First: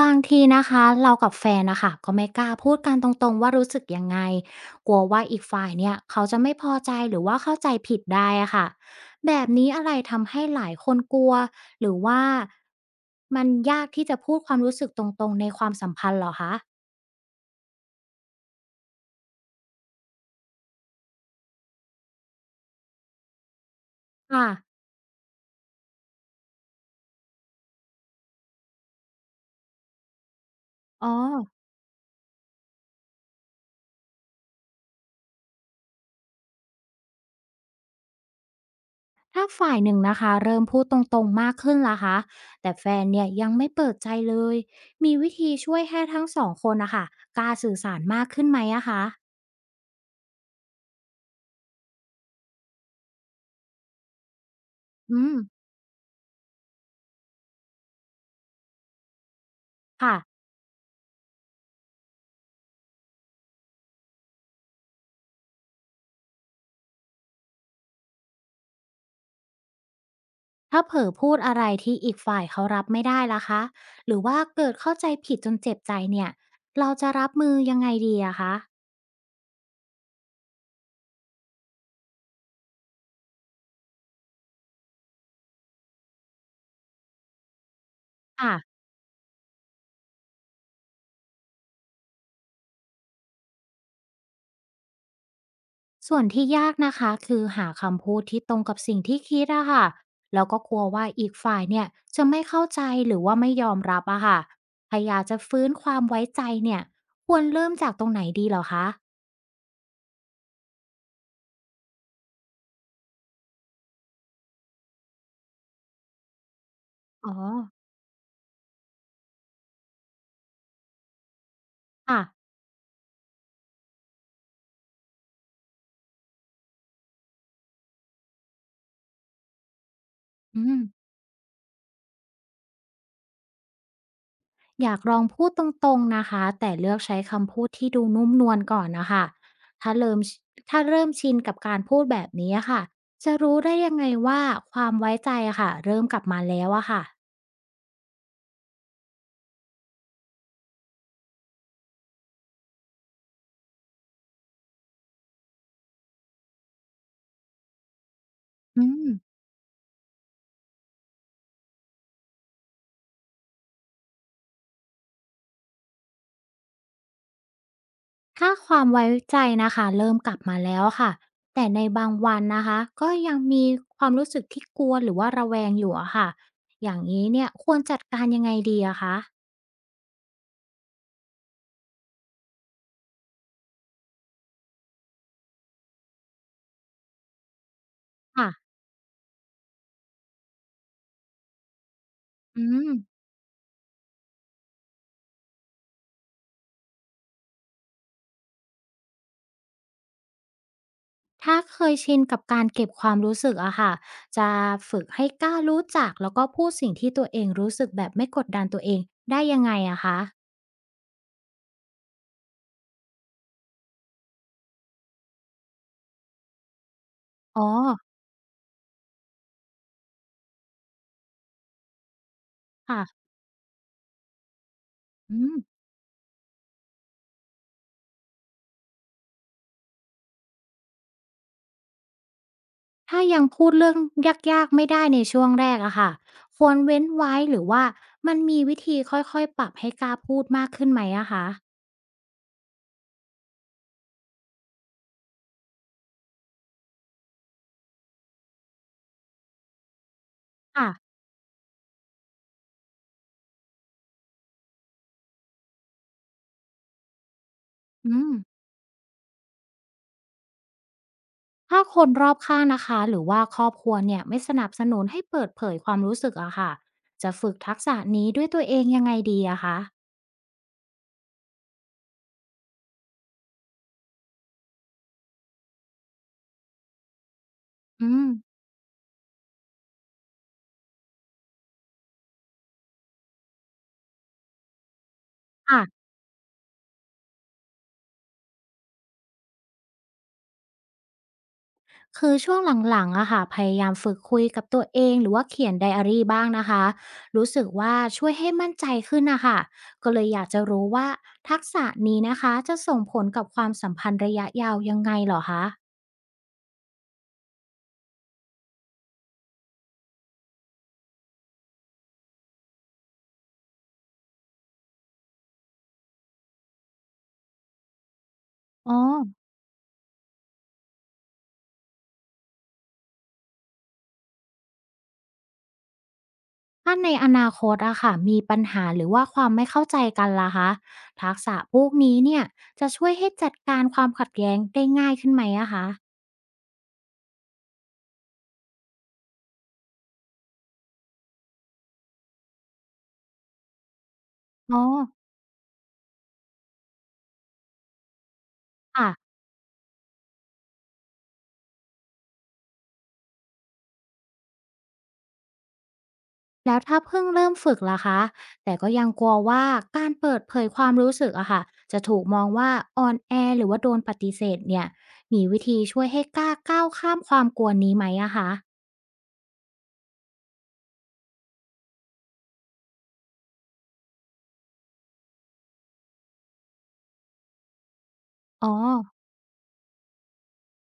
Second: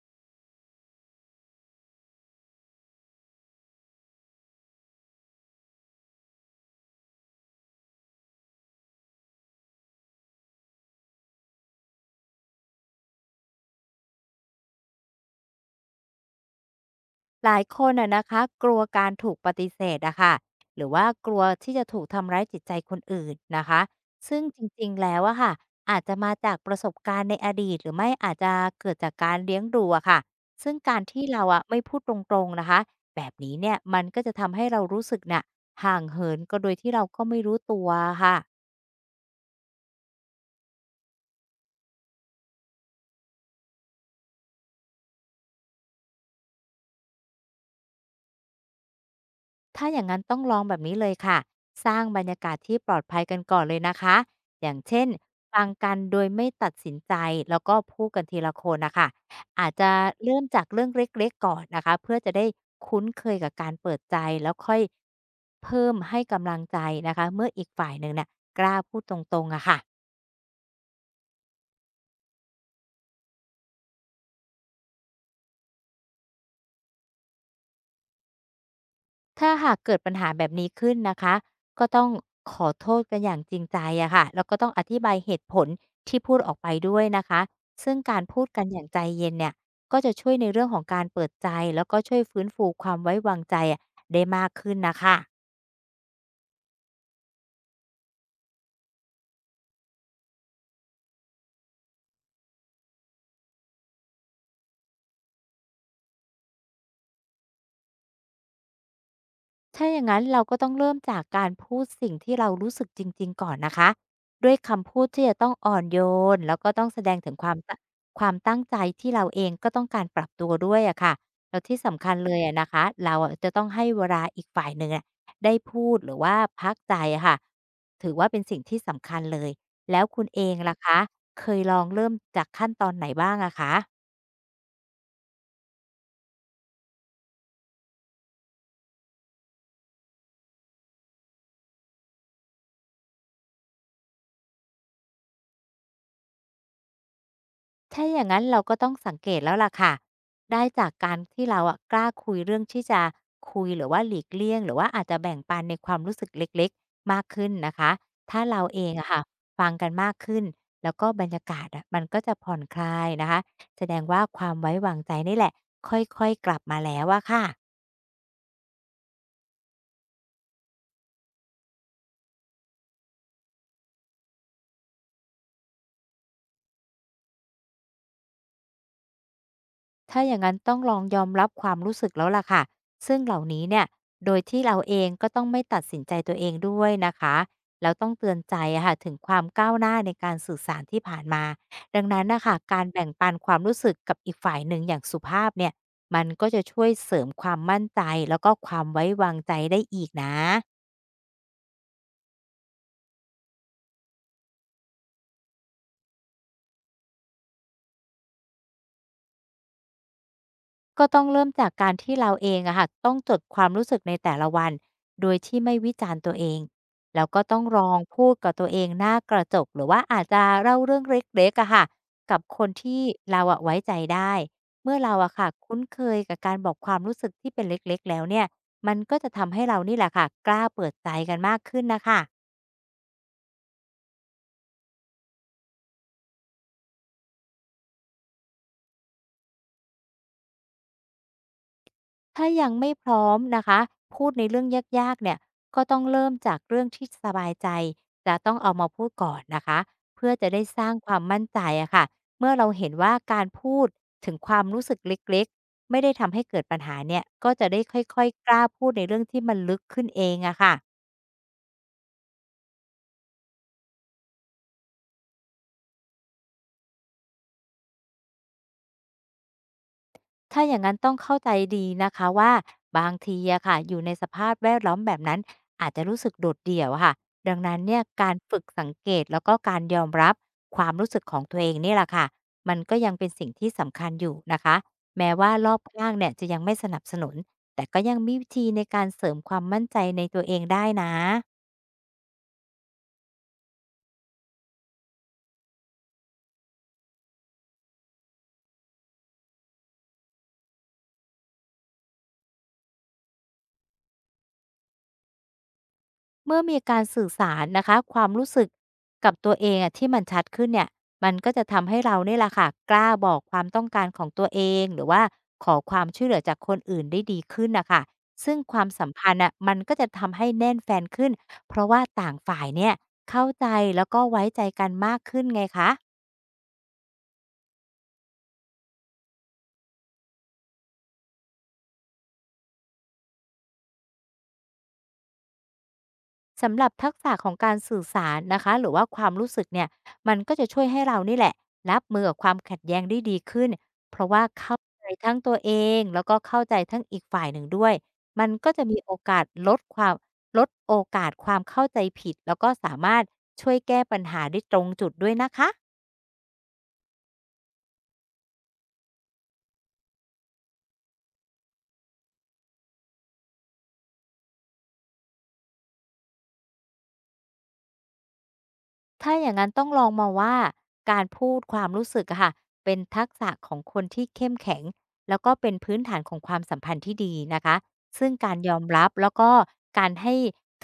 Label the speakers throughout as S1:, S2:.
S1: บางทีนะคะเรากับแฟนนะคะก็ไม่กล้าพูดกันตรงๆว่ารู้สึกยังไงกลัวว่าอีกฝ่ายเนี่ยเขาจะไม่พอใจหรือว่าเข้าใจผิดได้อะค่ะแบบนี้อะไรทำให้หลายคนกลัวหรือว่ามันยากที่จะพูดความรู้สึกตรงๆในความสัมพันธ์เหรอคะ
S2: หลายคนอะนะคะกลัวการถูกปฏิเสธอะค่ะหรือว่ากลัวที่จะถูกทำร้ายจิตใจคนอื่นนะคะซึ่ง
S1: ค่ะ
S2: จริงๆ แล้วอะค่ะอาจจะมาจากประสบการณ์ในอดีตหรือไม่อาจจะเกิดจากการเลี้ยงดูอะค่ะซึ่งการ
S1: อ๋อ
S2: ที่เราอะไม่พูดตรงๆ นะคะแบบนี้เนี่ยมันก็จะทำให้เรารู้สึกน่ะห่างเหินก็โดยที่เราก็ไม่รู้ตัวค่ะ
S1: ถ้าฝ่ายหนึ่งนะคะเริ่มพูดตรงๆมากขึ้นล่ะคะแต่แฟนเนี่ยยังไม่เปิดใจเลยมีวิธีช่วยให้ทั้งสองคนนะคะกล้าสื่อสารมากขึ้นไหมอะคะ
S2: ถ้าอย่างนั้นต้องลองแบบนี้เลยค่ะ สร้างบรรยากาศที่ปลอดภัยกันก่อนเลยนะคะ อย่างเช่น
S1: อืม
S2: ฟังกันโดยไม่ตัดสินใจ แล้วก็พูดกันทีละคนนะคะอาจจะ
S1: ค่ะ
S2: เริ่มจากเรื่องเล็กๆก่อนนะคะเพื่อจะได้คุ้นเคยกับการเปิดใจแล้วค่อยเพิ่มให้กำลังใจนะคะเมื่ออีกฝ่ายหนึ่งเนี่ยกล้าพูดตรงๆอะค่ะ
S1: ถ้าเผลอพูดอะไรที่อีกฝ่ายเขารับไม่ได้ล่ะคะหรือว่าเกิดเข้าใจผิดจนเจ็บใจเนี่ยเราจะรับมือยังไงดีอะคะ
S2: ถ้าหากเกิดปัญหาแบบนี้ขึ้นนะคะก็ต้องขอโทษกันอย่างจริงใจอะค่ะแล้วก็ต้องอธิบายเหตุผลที่พูดออกไปด้วยนะคะซึ่งการพูด
S1: ค่ะ
S2: กันอย่างใจเย็นเนี่ยก็จะช่วยในเรื่องของการเปิดใจแล้วก็ช่วยฟื้นฟูความไว้วางใจอะได้มากขึ้นนะคะ
S1: ส่วนที่ยากนะคะคือหาคำพูดที่ตรงกับสิ่งที่คิดอะค่ะแล้วก็กลัวว่าอีกฝ่ายเนี่ยจะไม่เข้าใจหรือว่าไม่ยอมรับอะค่ะถ้าอยากจะฟื้นความไว้ใจเนี่ยควรเริ่มจากตรงไหนดีเหรอคะ
S2: ถ้าอย่างนั้นเราก็ต้องเริ่มจากการพูดสิ่งที่เรารู้สึกจริงๆก่อนนะคะ ด้วยคำพูดที่จะต้องอ่อนโยนแล้วก็ต้องแสดง
S1: อ๋
S2: ถึ
S1: อ
S2: งความตั้งใจที่เราเองก็ต้องการปรับตัวด้วยอะค่ะ แล้วที่สำคัญ
S1: ค่ะ
S2: เลยอะนะคะ เราอะจะต้องให้เวลาอีกฝ่ายหนึ่งอะได้พูดหรือว่าพักใจอะค่ะถือว่าเป็นสิ่งที่สำคัญเลย แล้วคุณเอง
S1: อื
S2: ล่ะ
S1: ม
S2: คะเคยลองเริ่มจากขั้นตอนไหนบ้างอะคะ
S1: อยากลองพูดตรงๆนะคะแต่เลือกใช้คำพูดที่ดูนุ่มนวลก่อนนะคะถ้าเริ่มถ้าเริ่มชินกับการพูดแบบนี้อะค่ะจะรู้ได้ยังไงว่าความไว้ใจอะค่ะเริ่มกลับมาแล้วอะค่ะ
S2: ถ้าอย่างนั้นเราก็ต้องสังเกตแล้วล่ะค่ะได้จากการที่เราอะกล้าคุยเรื่องที่จะคุยหรือว่าหลีกเลี่ยงหรือว่าอาจจะแบ่งปันในความรู้สึกเล็กๆมากขึ้นนะคะถ้าเราเอ
S1: อื
S2: ง
S1: ม
S2: อะค่ะฟังกันมากขึ้นแล้วก็บรรยากาศอะมันก็จะผ่อนคลายนะคะแสดงว่าความไว้วางใจนี่แหละค่อยๆกลับมาแล้วอะค่ะ
S1: ถ้าความไว้ใจนะคะเริ่มกลับมาแล้วอะค่ะแต่ในบางวันนะคะก็ยังมีความรู้สึกที่กลัวหรือว่าระแวงอยู่อะค่ะอย่างนี้เนี่ยควรจัดการยังไงดีอะคะ
S2: ถ้าอย่างนั้นต้องลองยอมรับความรู้สึกแล้วล่ะค่ะ ซึ่งเหล่านี้เนี่ยโดยที่เราเองก็ต้องไม่ตัดสินใจตัวเองด้วยนะคะ แล้วต้องเตือน
S1: ค่ะ
S2: ใจอะค่ะถึงความก้าวหน้าในการสื่อสารที่ผ่านมาดังนั้นนะคะ
S1: อื
S2: การ
S1: ม
S2: แบ่งปันความรู้สึกกับอีกฝ่ายหนึ่งอย่างสุภาพเนี่ย มันก็จะช่วยเสริมความมั่นใจแล้วก็ความไว้วางใจได้อีกนะ
S1: ถ้าเคยชินกับการเก็บความรู้สึกอะค่ะจะฝึกให้กล้ารู้จักแล้วก็พูดสิ่งที่ตัวเองรู้สึกแบบไม่กดดันตัวเองได้ยังไงอะคะ
S2: ก็ต้องเริ่มจากการที่เราเองอะค่ะต้องจดความรู้สึกในแต่ละวันโดยที่ไม่วิจารณ์ตัวเองแล้วก็ต้อ
S1: อ๋อ
S2: งลองพูดกับตัวเองหน้ากระจกหรือว่าอาจจะเล่าเรื่องเล็กๆอะค่ะกับคนที่
S1: ค่ะ
S2: เราอะไว้ใจได้เมื่อเราอะ
S1: อื
S2: ค่ะ
S1: ม
S2: คุ้นเคยกับการบอกความรู้สึกที่เป็นเล็กๆแล้วเนี่ยมันก็จะทำให้เรานี่แหละค่ะกล้าเปิดใจกันมากขึ้นนะคะ
S1: ถ้ายังพูดเรื่องยากๆไม่ได้ในช่วงแรกอะค่ะควรเว้นไว้หรือว่ามันมีวิธีค่อยๆปรับให้กล้าพูดมากขึ้นไหมอะคะ
S2: ถ้ายังไม่พร้อมนะคะพูดในเรื่องยากๆเนี่ยก็ต้องเริ่มจากเรื่องที่สบายใจจะต้องเอามาพูดก่อนนะคะเพื่อจะได้ส
S1: ค่ะ
S2: ร้างความมั่นใจอะค่ะเมื่อเราเห็นว่าการพูดถึงความรู้สึกเล็กๆไม่ได้ทำให้เกิดปัญหาเนี่ยก็จะได้ค่
S1: อื
S2: อย
S1: ม
S2: ๆกล้าพูดในเรื่องที่มันลึกขึ้นเองอะค่ะ
S1: ถ้าคนรอบข้างนะคะหรือว่าครอบครัวเนี่ยไม่สนับสนุนให้เปิดเผยความรู้สึกอะค่ะจะฝึกทักษะนี้ด้วยตัวเองยังไงดีอะคะ
S2: ถ้าอย่างนั้นต้องเข้าใจดีนะคะว่าบางทีอะค่ะอยู่ในสภาพแวดล้อมแบบนั้นอาจจะรู้สึกโดดเดี่ยวอะค่ะดังนั้นเนี่ย
S1: อืม
S2: การฝึกสังเกตแล้วก็การยอมรับความรู้สึกของตัวเองนี่แหละค่ะมันก็ยังเป็นสิ่งที่สำคัญอยู่นะคะแม้ว่ารอบ
S1: ค่ะ
S2: ข้างเนี่ยจะยังไม่สนับสนุนแต่ก็ยังมีวิธีในการเสริมความมั่นใจในตัวเองได้นะ
S1: คือช่วงหลังๆอะค่ะพยายามฝึกคุยกับตัวเองหรือว่าเขียนไดอารีบ้างนะคะรู้สึกว่าช่วยให้มั่นใจขึ้นนะค่ะก็เลยอยากจะรู้ว่าทักษะนี้นะคะจะส่งผลกับความสัมพันธ์ระยะยาวยังไงเหรอคะ
S2: เมื่อมีการสื่อสารนะคะความรู้สึกกับตัวเองอะที่มันชัดขึ้นเนี่ยมันก็จะทำให้เราเนี่ยแหละค่ะกล้าบอกความต้องการของตัวเองหรือว่าขอความช่วยเหลือจากคนอื่นได้ดีขึ้นนะค่ะซึ่งความ
S1: อ๋อ
S2: สัมพันธ์อ่ะมันก็จะทำให้แน่นแฟ้นขึ้นเพราะว่าต่างฝ่ายเนี่ยเข้าใจแล้วก็ไว้ใจกันมากขึ้นไงคะ
S1: ถ้าในอนาคตอะค่ะมีปัญหาหรือว่าความไม่เข้าใจกันล่ะคะทักษะพวกนี้เนี่ยจะช่วยให้จัดการความขัดแย้งได้ง่ายขึ้นไหมอะคะ
S2: สำหรับทักษะของการสื่อสารนะคะหรือว่าความรู้สึกเนี่ยมันก็จะช่วยให้เรานี่แหละรับมือกับความขัดแย้งได้ดีขึ้นเพราะว่าเข้า
S1: อ๋อ
S2: ใจทั้งตัวเองแล้วก็เข้าใจทั้งอีกฝ่ายหนึ่งด้วยมันก็จะมี
S1: ค่ะ
S2: โอกาสลดความลดโอกาสความเข้าใจผิดแล้วก็สามารถช่วยแก้ปัญหาได้ตรงจุดด้วยนะคะ
S1: แล้วถ้าเพิ่งเริ่มฝึกล่ะคะแต่ก็ยังกลัวว่าการเปิดเผยความรู้สึกอะค่ะจะถูกมองว่าอ่อนแอหรือว่าโดนปฏิเสธเนี่ยมีวิธีช่วยให้กล้าก้าวข้ามความกลัวนี้ไหมอะคะ
S2: ถ้าอย่างนั้นต้องลองมาว่าการพูดความรู้สึกอะค่ะเป็นทักษะของคนที่เข้มแข็งแล้วก็เป็นพื้นฐานของความสัมพันธ์ที่ดีนะคะซึ่งการ
S1: อ๋อ
S2: ยอมรับแล้วก็การให้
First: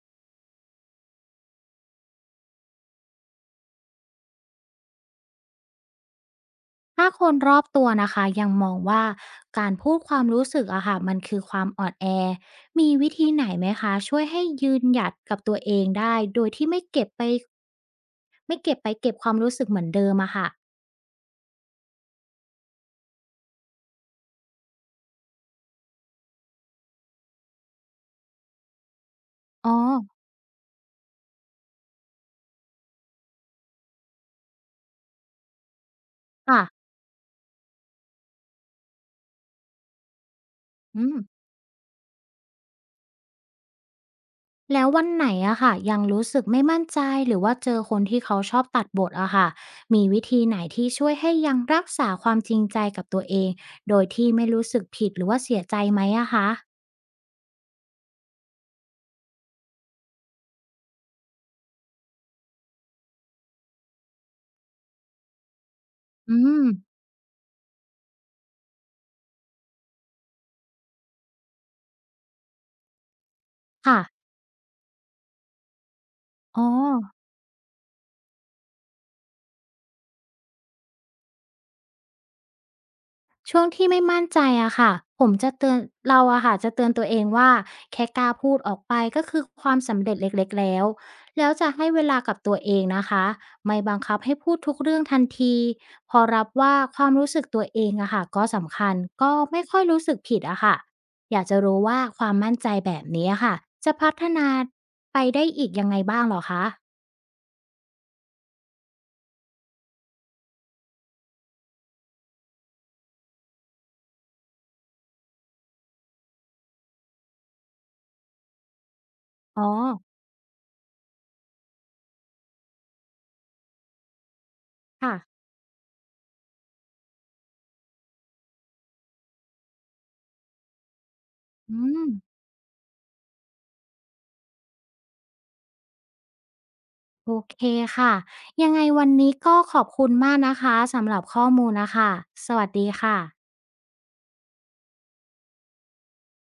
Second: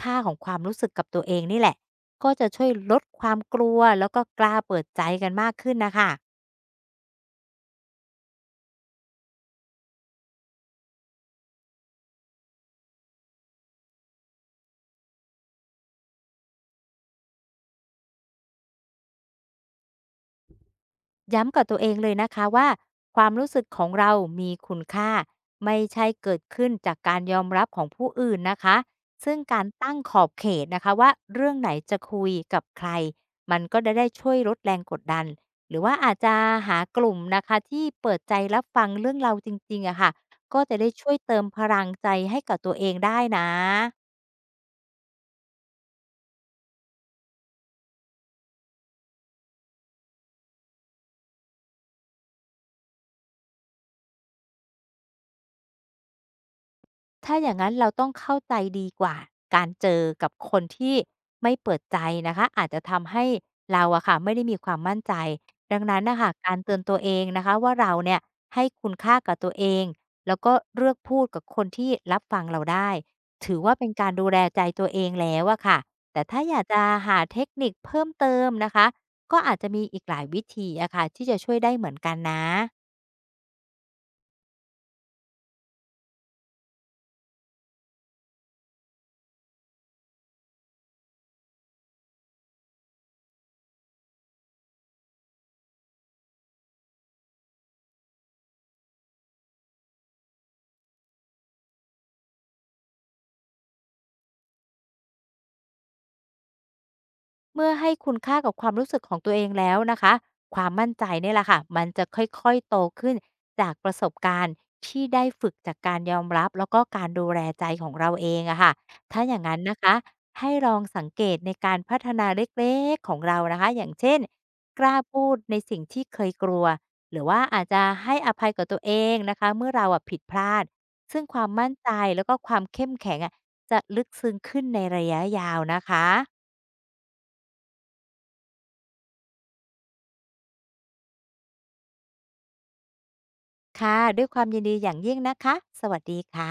S2: ค่าของความรู้สึกกับตัวเองนี่แหละก็จะช่วยลดความกลัวแล้วก็กล้าเปิดใจกันมากขึ้นนะคะ
S1: ถ้าคนรอบตัวนะคะยังมองว่าการพูดความรู้สึกอะค่ะมันคือความอ่อนแอมีวิธีไหนไหมคะช่วยให้ยืนหยัดกับตัวเองได้โดยที่ไม่เก็บไปเก็บความรู้สึกเหมือนเดิมอะค่ะ
S2: ย้ำกับตัวเองเลยนะคะว่าความรู้สึกของเรามีคุณค่าไม่ใช่เกิดขึ้นจากการยอมรับของผู้อื่นนะคะซึ่งการ
S1: อ๋อ
S2: ตั้งขอบเขตนะคะว่าเรื่องไหนจะคุยกับใครมันก็จะได้ช่วยลดแรงกดดันหรือว่าอาจจะ
S1: ค่ะ
S2: หากลุ่มนะคะที่เปิดใจรับฟังเรื่องเราจริงๆอะค่ะก็จะได้
S1: อื
S2: ช่ว
S1: ม
S2: ยเติมพลังใจให้กับตัวเองได้นะ
S1: แล้ววันไหนอะค่ะยังรู้สึกไม่มั่นใจหรือว่าเจอคนที่เขาชอบตัดบทอะค่ะมีวิธีไหนที่ช่วยให้ยังรักษาความจริงใจกับตัวเองโดยที่ไม่รู้สึกผิดหรือว่าเสียใจไหมอะคะ
S2: ถ้าอย่างงั้นเราต้องเข้าใจดีกว่าการเจอกับคนที่ไม่เปิดใจนะคะอาจจะทำให้เราอะค่ะไม่ได้มีความมั่นใจดังนั้นน่ะค่ะ
S1: อื
S2: การ
S1: ม
S2: เตือนตัวเองนะคะว่าเราเนี่ยให้คุณค่ากับตัวเองแล้วก็เลือกพูดกับคนที่รับฟังเราได้ถือว่าเป็น
S1: ค่ะ
S2: การดูแลใจตัวเองแล้วอะค่ะแต่ถ้าอยา
S1: อ๋อ
S2: กจะหาเทคนิคเพิ่มเติมนะคะก็อาจจะมีอีกหลายวิธีอะค่ะที่จะช่วยได้เหมือนกันนะ
S1: ช่วงที่ไม่มั่นใจอะค่ะผมจะเตือนเราอะค่ะจะเตือนตัวเองว่าแค่กล้าพูดออกไปก็คือความสำเร็จเล็กๆแล้วแล้วจะให้เวลากับตัวเองนะคะไม่บังคับให้พูดทุกเรื่องทันทีพอรับว่าความรู้สึกตัวเองอะค่ะก็สำคัญก็ไม่ค่อยรู้สึกผิดอะค่ะอยากจะรู้ว่าความมั่นใจแบบนี้อะค่ะจะพัฒนาไปได้อีกยังไงบ้างเหรอคะ
S2: เมื่อให้คุณค่ากับความรู้สึกของตัวเองแล้วนะคะความมั่นใจเนี่ยแหละค่ะมันจะค่อยๆโตขึ้นจากประสบการณ์ที่ได้ฝึกจากการยอมรับแล้วก็การดูแลใจของเราเองอะค่ะถ้าอย่างนั้น
S1: อ๋อ
S2: นะคะให้ลองสังเกตในการพัฒนาเล็กๆของเรานะคะอย่างเช่นกล้า
S1: ค่ะ
S2: พูดในสิ่งที่เคยกลัวหรือว่าอาจจะให้อภัยกับตัวเองนะคะเมื่อเราอะผิดพลาดซึ่งความมั่น
S1: อื
S2: ใจ
S1: ม
S2: แล้วก็ความเข้มแข็งอะจะลึกซึ้งขึ้นในระยะยาวนะคะ
S1: โอเคค่ะยังไงวันนี้ก็ขอบคุณมากนะคะสำหรับข้อมูลนะคะสวัสดีค่ะ
S2: ค่ะ ด้วยความยินดีอย่างยิ่งนะคะ สวัสดีค่ะ